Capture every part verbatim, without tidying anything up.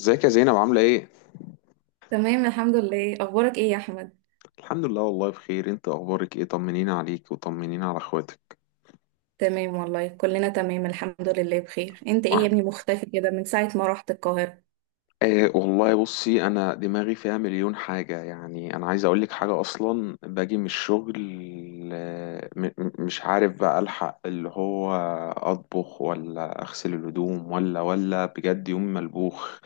ازيك يا زينب؟ عاملة ايه؟ تمام، الحمد لله. اخبارك ايه يا احمد؟ الحمد لله، والله بخير. انت اخبارك ايه؟ طمنينا عليك وطمنينا على اخواتك. تمام والله، كلنا تمام الحمد لله بخير. انت ايه يا ابني مختفي كده من ساعة ما رحت القاهرة؟ آه والله بصي، انا دماغي فيها مليون حاجة. يعني انا عايز اقولك حاجة، اصلا باجي من الشغل. آه، م- م- مش عارف بقى، الحق اللي هو اطبخ ولا اغسل الهدوم ولا ولا بجد، يوم ملبوخ.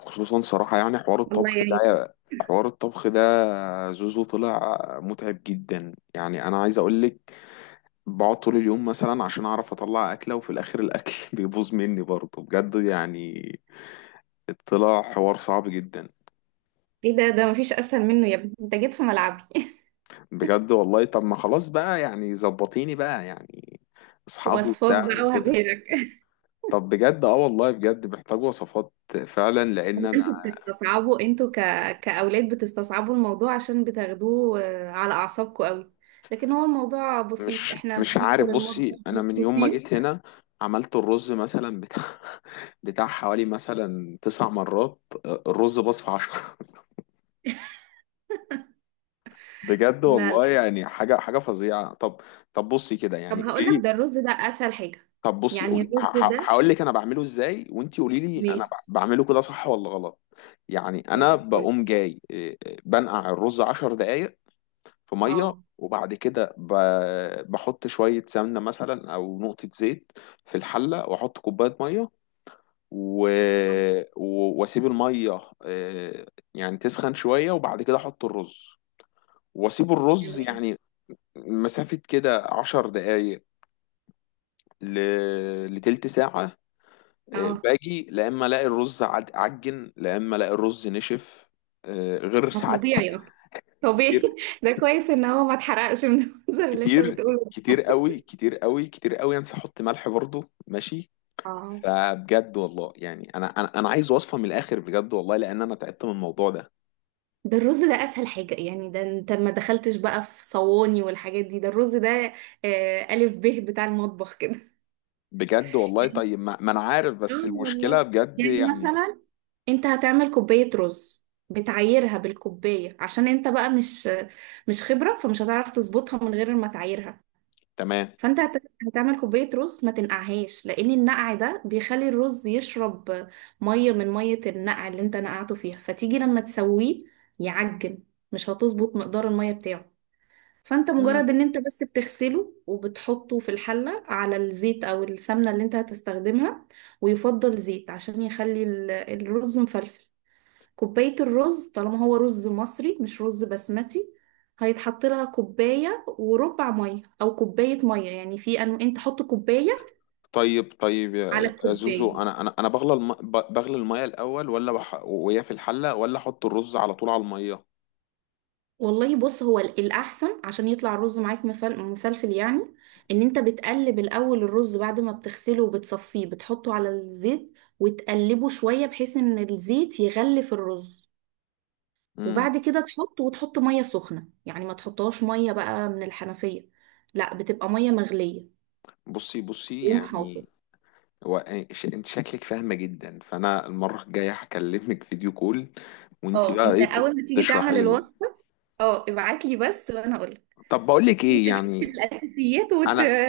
خصوصا صراحة يعني حوار الله الطبخ يعينك. ده حوار الطبخ ده زوزو طلع متعب جدا. يعني انا عايز اقولك، بقعد طول اليوم مثلا عشان اعرف اطلع اكله، وفي الاخر الاكل بيبوظ مني برضه، بجد يعني طلع حوار صعب جدا. ايه ده، ده مفيش اسهل منه يا ابني، انت جيت في ملعبي. بجد والله. طب ما خلاص بقى، يعني زبطيني بقى يعني، اصحابه وصفات وبتاع بقى وكده. وهبهرك. طب بجد اه والله بجد محتاج وصفات، فعلا لان انا انتوا بتستصعبوا، انتوا ك... كأولاد بتستصعبوا الموضوع عشان بتاخدوه آه، على اعصابكم قوي. لكن هو الموضوع بسيط، مش احنا مش بندخل عارف. المطبخ بصي، انا من يوم ما مبسوطين. جيت هنا عملت الرز مثلا بتاع بتاع حوالي مثلا تسع مرات. آه، الرز باظ في عشرة، بجد لا، والله. لا. يعني حاجه حاجه فظيعه. طب طب بصي كده، طب يعني قولي هقول لك، ده لي. الرز ده اسهل حاجة. طب بصي يعني قولي، الرز ده. هقول لك انا بعمله ازاي، وانتي قولي لي انا ماشي. ب- بعمله كده صح ولا غلط. يعني انا ماشي، قولي. بقوم جاي، إيه، إيه، بنقع الرز 10 دقائق في ميه. اه. وبعد كده ب- بحط شويه سمنه مثلا او نقطه زيت في الحله، واحط كوبايه ميه و... و- واسيب الميه إيه، يعني تسخن شويه. وبعد كده احط الرز واسيب الرز يعني مسافة كده عشر دقايق ل... لتلت ساعة. آه، اه. باجي لا إما ألاقي الرز عج- عجن، لا إما ألاقي الرز نشف. آه، غير ده ساعات طبيعي، اه. طبيعي. كتير ده كويس ان هو ما اتحرقش من المنظر اللي انت كتير. بتقوله. كتير قوي، كتير قوي، كتير قوي أنسى أحط ملح برضه. ماشي، اه. فبجد والله يعني أنا أنا أنا عايز وصفة من الآخر، بجد والله، لأن أنا تعبت من الموضوع ده. ده الرز ده اسهل حاجة يعني، ده انت ما دخلتش بقى في صواني والحاجات دي، ده الرز ده آه الف ب بتاع المطبخ كده. بجد والله. طيب ما, ما أنا عارف، اه، بس المشكلة والله. بجد يعني يعني. مثلا، انت هتعمل كوباية رز، بتعايرها بالكوباية عشان انت بقى مش مش خبرة، فمش هتعرف تظبطها من غير ما تعايرها. تمام. فانت هت- هتعمل كوبايه رز، ما تنقعهاش، لان النقع ده بيخلي الرز يشرب ميه من ميه النقع اللي انت نقعته فيها، فتيجي لما تسويه يعجن، مش هتظبط مقدار الميه بتاعه. فانت مم. مجرد ان انت بس بتغسله وبتحطه في الحله على الزيت او السمنه اللي انت هتستخدمها، ويفضل زيت عشان يخلي ال- الرز مفلفل. كوباية الرز، طالما هو رز مصري مش رز بسمتي، هيتحط لها كوباية وربع مية أو كوباية مية، يعني في أن أنت حط كوباية طيب طيب على يا يا زوزو، الكوباية. انا انا انا بغلى الم... ب- بغلي الميه الاول، ولا بح... وهي في الحله، ولا احط الرز على طول على الميه؟ والله، بص، هو ال- الأحسن عشان يطلع الرز معاك مفل- مفلفل يعني، إن أنت بتقلب الأول الرز بعد ما بتغسله وبتصفيه، بتحطه على الزيت وتقلبه شوية بحيث إن الزيت يغلف الرز. امم. وبعد كده تحط وتحط مية سخنة، يعني ما تحطهاش مية بقى من الحنفية، لا بتبقى مية مغلية. بصي بصي يوم حافظ. يعني هو إيه، ش... انت شكلك فاهمه جدا، فانا المره الجايه هكلمك فيديو كول وانت اه، بقى انت ايه ت- اول ما تيجي تعمل تشرحي لي. الوصفه، اه ابعت لي بس وانا اقول لك. طب بقول لك انت ايه جبت يعني؟ الاساسيات وت... انا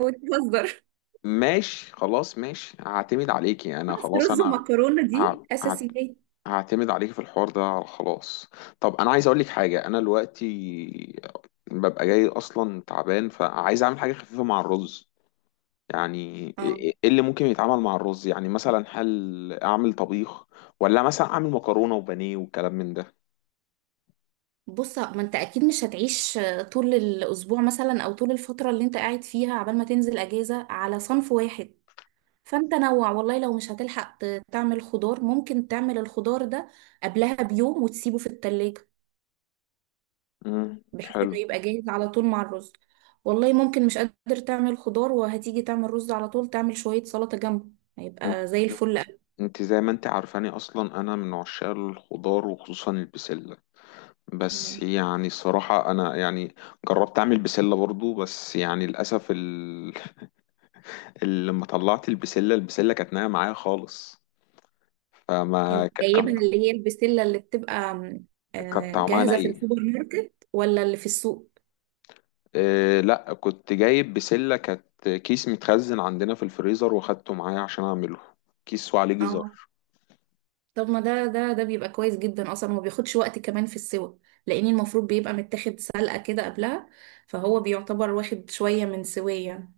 وتهزر. ماشي خلاص، ماشي هعتمد عليكي. انا بس خلاص، رز انا ومكرونه دي ه... هعت- اساسيات. هعتمد عليك في الحوار ده، خلاص. طب انا عايز اقول لك حاجه، انا دلوقتي ببقى جاي اصلا تعبان، فعايز اعمل حاجه خفيفه مع الرز يعني. ايه اه، إيه إيه اللي ممكن يتعمل مع الرز؟ يعني مثلا هل اعمل طبيخ، ولا مثلا اعمل مكرونه وبانيه والكلام من ده؟ بص، ما انت اكيد مش هتعيش طول الاسبوع مثلا او طول الفتره اللي انت قاعد فيها عبال ما تنزل اجازه على صنف واحد. فانت نوع والله، لو مش هتلحق ت- تعمل خضار ممكن تعمل الخضار ده قبلها بيوم وتسيبه في التلاجة، امم، بحيث انه حلو. يبقى جاهز على طول مع الرز. والله ممكن مش قادر تعمل خضار، وهتيجي تعمل رز على طول، تعمل شوية سلطة جنبه، انت هيبقى زي الفل. انت زي ما انت عارفاني اصلا، انا من عشاق الخضار، وخصوصا البسله. بس أوي. يعني الصراحه انا يعني جربت اعمل بسله برضو، بس يعني للاسف ال... لما طلعت البسلة البسلة كانت نايمة معايا خالص. فما انت ك- جايبها كان اللي هي البسلة اللي بتبقى م، كان آه، طعمها جاهزة في نايم. السوبر ماركت ولا اللي في السوق؟ إيه، لا كنت جايب بسلة، كانت كيس متخزن عندنا في الفريزر، واخدته معايا عشان اعمله. كيس وعليه جزر. اه، طب ما ده ده ده بيبقى كويس جدا اصلا وما بياخدش وقت كمان في السوى، لان المفروض بيبقى متاخد سلقة كده قبلها، فهو بيعتبر واخد شوية من سوية.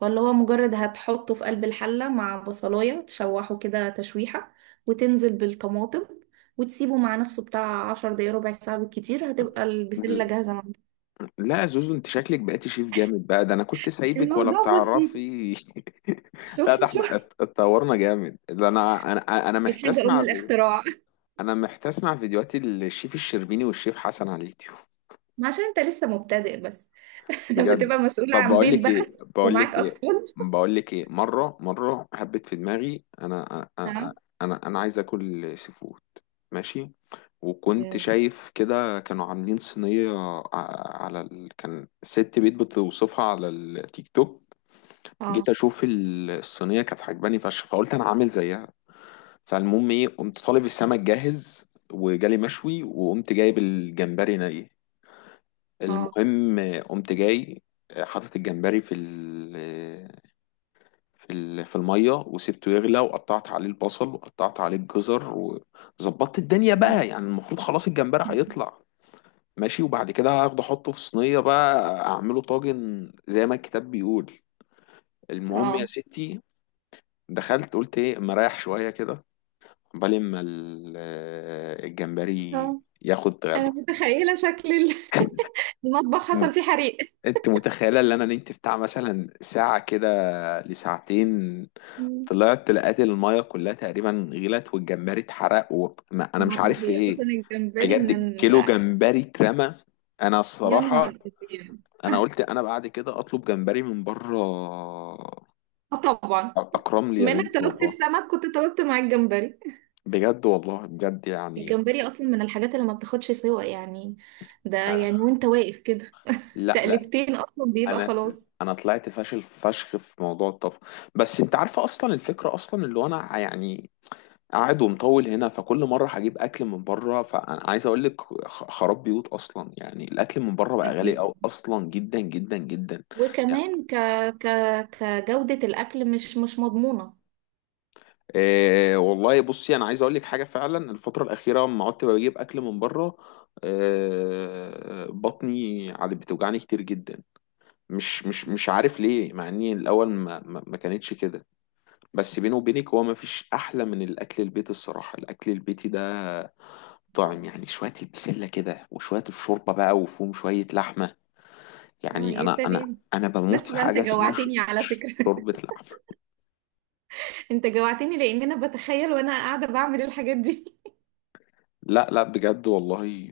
فاللي هو مجرد هتحطه في قلب الحلة مع بصلاية، تشوحه كده تشويحة وتنزل بالطماطم، وتسيبه مع نفسه بتاع عشر دقايق ربع ساعة بالكتير، هتبقى البسلة ل- جاهزة معاك. لا يا زوزو، انت شكلك بقيتي شيف جامد بقى. ده انا كنت سايبك ولا الموضوع بسيط. بتعرفي؟ لا، شوف، ده احنا شوف. ات- اتطورنا جامد. ده انا انا انا محتاج الحاجة أم اسمع في- الاختراع. انا محتاج اسمع فيديوهات الشيف الشربيني والشيف حسن على اليوتيوب. ما عشان انت لسه مبتدئ بس. لما بجد، تبقى مسؤول طب عن بقول بيت لك بقى ايه بقول ومعاك لك ايه أطفال. بقول لك ايه، مره مره حبيت في دماغي، انا ها. انا انا, أنا عايز اكل سي فود. ماشي. وكنت شايف كده كانوا عاملين صينيه ع- على ال... كان ست بيت بتوصفها على التيك توك. جيت اه. اشوف ال- الصينيه، كانت عجباني فشخ، فقلت انا عامل زيها. فالمهم ايه، قمت طالب السمك جاهز، وجالي مشوي، وقمت جايب الجمبري ني. اه. المهم قمت جاي حاطط الجمبري في ال في ال في الميه، وسبته يغلى، وقطعت عليه البصل، وقطعت عليه الجزر، وظبطت الدنيا بقى. يعني المفروض خلاص الجمبري هيطلع، ماشي، وبعد كده هاخده احطه في صينيه بقى، اعمله طاجن زي ما الكتاب بيقول. المهم يا اه. ستي، دخلت قلت ايه اما اريح شويه كده، عقبال ما ال- الجمبري اه. ياخد أنا غلوه. متخيلة شكل ال- المطبخ، مم. حصل فيه حريق. انت متخيله ان انا نمت بتاع مثلا ساعه كده، لساعتين؟ طلعت لقيت المايه كلها تقريبا غلت، والجمبري اتحرق، و... ما انا ما مش عارف في طبيعي اصلا، ايه. الجمبري من بجد، ال... كيلو جمبري اترمى. انا يا الصراحه نهار أبيض. انا قلت انا بعد كده اطلب جمبري من بره، اه، طبعا. اكرم لي يا بما انك بنت طلبت والله. السمك كنت طلبت مع الجمبري. بجد والله، بجد يعني الجمبري اصلا من الحاجات اللي ما بتاخدش سوا يعني، ده انا. يعني وانت واقف كده لا لا، تقلبتين اصلا بيبقى انا ف- خلاص. انا طلعت فاشل فشخ في موضوع الطبخ. بس انت عارفه اصلا الفكره، اصلا اللي هو انا يعني قاعد ومطول هنا، فكل مرة هجيب أكل من بره، فأنا عايز أقول لك خ- خراب بيوت أصلا. يعني الأكل من بره بقى غالي اكيد. أوي أصلا، جدا جدا جدا، يعني. وكمان ك... ك... كجودة الاكل مش مش مضمونة. إيه والله، بصي أنا عايز أقول لك حاجة، فعلا الفترة الأخيرة لما قعدت بجيب أكل من بره، إيه بطني عاد بتوجعني كتير جدا. مش مش مش عارف ليه، مع إني الأول ما ما ما كانتش كده. بس بيني وبينك، هو ما فيش أحلى من الأكل البيت. الصراحة الأكل البيتي ده طعم. يعني شوية البسلة كده، وشوية الشوربة بقى، وفيهم شوية لحمة. اه، يعني يا أنا أنا سلام. أنا بموت بس في ده انت حاجة اسمها ش- جوعتني على ش- فكرة. شوربة لحمة. انت جوعتني لان انا بتخيل وانا قاعدة بعمل الحاجات دي. لا لا، بجد والله.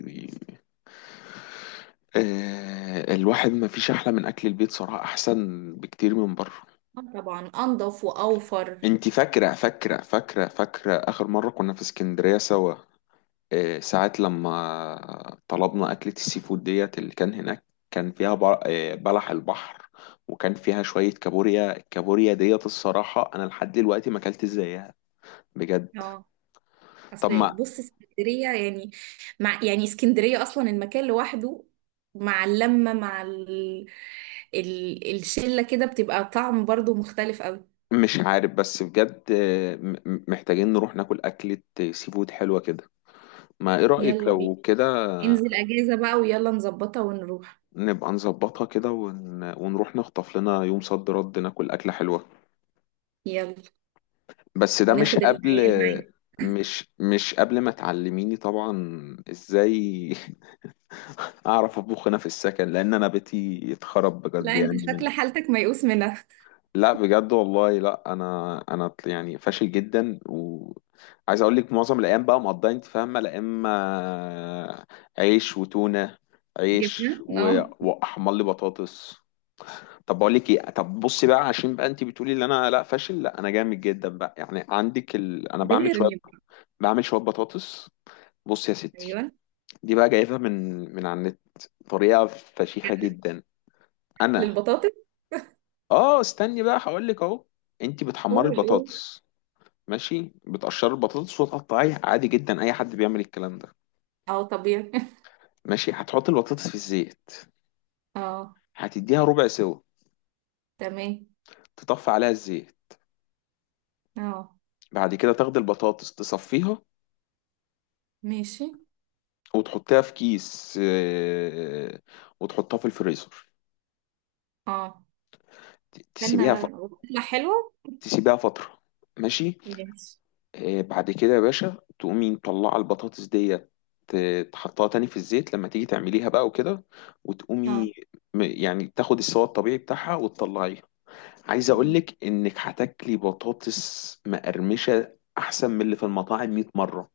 آه، الواحد ما فيش أحلى من أكل البيت صراحة، أحسن بكتير من بره. آه، طبعا، انضف واوفر. أنت فاكرة فاكرة فاكرة فاكرة آخر مرة كنا في اسكندرية سوا؟ آه، ساعات لما طلبنا أكلة السي فود ديت اللي كان هناك، كان فيها بر- آه، بلح البحر، وكان فيها شوية كابوريا. الكابوريا ديت الصراحة أنا لحد دلوقتي ما أكلت زيها، بجد. اه، طب اصل، ما بص، اسكندريه يعني، مع يعني اسكندريه اصلا المكان لوحده، مع اللمه مع ال... ال... الشله كده بتبقى طعم برضو مختلف قوي. مش عارف، بس بجد آه، م- م- محتاجين نروح ناكل أكلة آه، سي فود حلوة كده. ما إيه رأيك يلا بينا. لو كده؟ انزل اجازه بقى ويلا نظبطها ونروح. نبقى نظبطها كده، ون... ونروح نخطف لنا يوم صد رد ناكل أكلة حلوة. يلا. بس ده مش وناخد قبل العيال معانا. مش مش قبل ما تعلميني طبعا ازاي اعرف اطبخ هنا في السكن، لان انا بيتي اتخرب بجد لا، انت يعني شكل من. حالتك ميؤوس منها. لا بجد والله، لا انا انا طل- يعني فاشل جدا. وعايز اقول لك، معظم الايام بقى مقضيه انت فاهمه، لا اما عيش وتونه، عيش جبنه، و... اه. واحمر لي بطاطس. طب بقول لك ايه، طب بصي بقى، عشان بقى انت بتقولي ان انا لا فاشل، لا انا جامد جدا بقى. يعني عندك ال... انا بعمل شويه بيرني بقى. بعمل شويه بطاطس. بصي يا ستي، ايوه. دي بقى جايبها من من على النت. طريقه فشيخه جدا. انا للبطاطس؟ اه استني بقى هقول لك اهو. انت بتحمري قول، قول. البطاطس، ماشي. بتقشري البطاطس وتقطعيها عادي جدا، اي حد بيعمل الكلام ده. اه، طبيعي. ماشي. هتحطي البطاطس في الزيت، اه. هتديها ربع سوا، تمام. تطفي عليها الزيت، اه. بعد كده تاخدي البطاطس تصفيها، ماشي. وتحطها في كيس، آه، وتحطها في الفريزر. اه، ت- استنى تسيبيها ف... بقى، تطلع حلوه؟ تسيبيها فترة، ماشي. ماشي. آه، بعد كده يا باشا تقومي مطلعة البطاطس ديت، ت- تحطها تاني في الزيت لما تيجي تعمليها بقى وكده، اه. وتقومي م- يعني تاخد السوا الطبيعي بتاعها وتطلعيها. عايز مم. اقولك انك هتاكلي بطاطس مقرمشة احسن من اللي في المطاعم 100 مرة.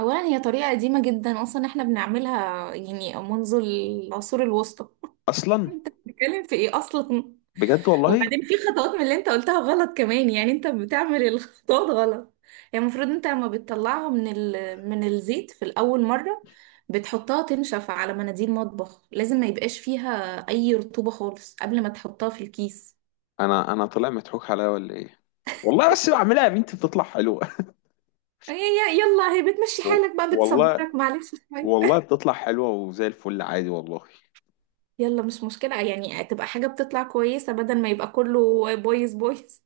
اولا، هي طريقه قديمه جدا اصلا، احنا بنعملها يعني منذ العصور الوسطى. اصلا انت بتتكلم في ايه اصلا؟ بجد والله، وبعدين في خطوات من اللي انت قلتها غلط كمان، يعني انت بتعمل الخطوات غلط. يعني المفروض انت لما بتطلعها من ال... من الزيت في الاول مره، بتحطها تنشف على مناديل مطبخ، لازم ما يبقاش فيها اي رطوبه خالص قبل ما تحطها في الكيس. انا انا طلع مضحوك عليا ولا ايه؟ والله بس بعملها يا بنتي بتطلع حلوة، يا- يا- يلا هي بتمشي و- حالك بقى، والله. بتصبرك معلش شوية. والله بتطلع حلوة وزي الفل عادي، والله. يلا، مش مشكلة يعني، تبقى حاجة بتطلع كويسة بدل ما يبقى كله بايظ بايظ.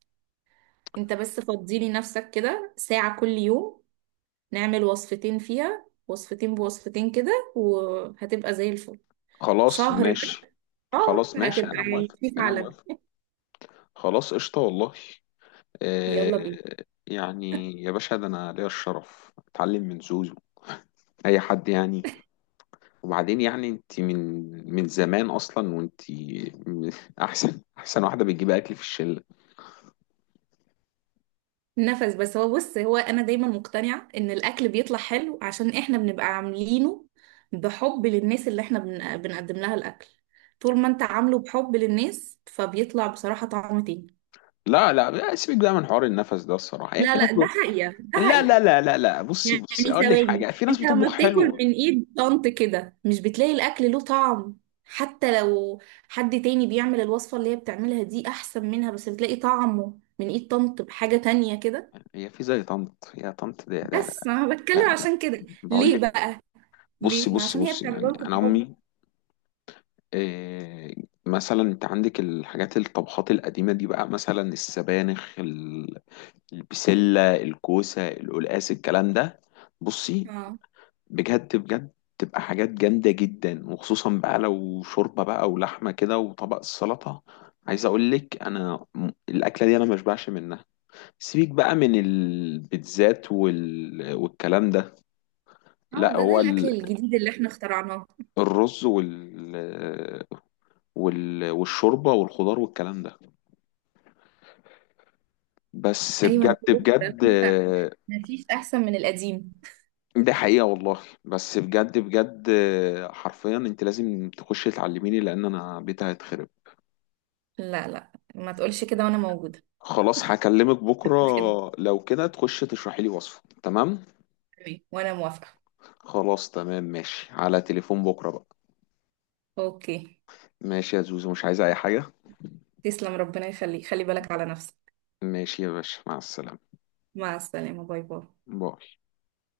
انت بس فضيلي نفسك كده ساعة كل يوم، نعمل وصفتين فيها وصفتين بوصفتين كده وهتبقى زي الفل. خلاص شهر بس. ماشي، شهر خلاص ماشي. هتبقى أنا موافق، في أنا عالمي. موافق. خلاص قشطة والله. آه. يلا بينا. يعني يا باشا، ده أنا ليا الشرف أتعلم من زوزو، أي حد يعني. وبعدين يعني أنت من من زمان أصلا، وأنت من- أحسن أحسن واحدة بتجيب أكل في الشلة. نفس. بس هو، بص، هو انا دايما مقتنعة ان الاكل بيطلع حلو عشان احنا بنبقى عاملينه بحب للناس اللي احنا بن- بنقدم لها الاكل. طول ما انت عامله بحب للناس، فبيطلع بصراحة طعم تاني. لا لا، سيبك بقى من حوار النفس ده. الصراحة هي لا، في ناس لا، ب... ده حقيقة، ده لا لا حقيقة. لا لا لا، بصي بصي، يعني أقول لك ثواني، حاجة. في ناس انت لما بتطبخ بتاكل حلو. من ايد طنط كده مش بتلاقي الاكل له طعم، حتى لو حد تاني بيعمل الوصفة اللي هي بتعملها دي احسن منها، بس بتلاقي طعمه من ايد طنط بحاجة تانية كده؟ هي في زي طنط؟ يا طنط ده لا لا، بس انا بتكلم لا لا. عشان كده، بقول ليه لك، بقى؟ بصي ليه؟ ما بصي عشان هي بصي، بتعمله يعني لكم انا بحب. امي. إيه، مثلا انت عندك الحاجات، الطبخات القديمه دي بقى، مثلا السبانخ ال- البسله، الكوسه، القلقاس، الكلام ده. بصي، اه. بجد بجد، تبقى حاجات جامده جدا، وخصوصا بقى لو شوربه بقى ولحمه كده وطبق السلطه. عايز اقول لك، انا م- الاكله دي انا مشبعش منها. سيبك بقى من البيتزات وال... والكلام ده. اه. لا ده ده هو الاكل ال- الجديد اللي احنا اخترعناه. الرز وال... وال... والشوربة والخضار والكلام ده. بس ايوه، انا بجد فوجئت. بجد، آه، مفيش احسن من القديم. ده حقيقة والله. بس بجد بجد، آه، حرفيا انت لازم تخشي تعلميني، لان انا بيتي هيتخرب. لا، لا، ما تقولش كده وانا موجودة. خلاص هكلمك ما بكرة، تقولش كده. لو كده تخشي تشرحي لي وصفة، تمام. تمام. وانا موافقة. خلاص تمام، ماشي، على تليفون بكرة بقى. اوكي. ماشي يا زوزو، مش عايزة اي حاجة؟ تسلم، ربنا يخليك، خلي بالك على نفسك. ماشي يا باشا، مع السلامة. مع السلامة. باي، باي. باي.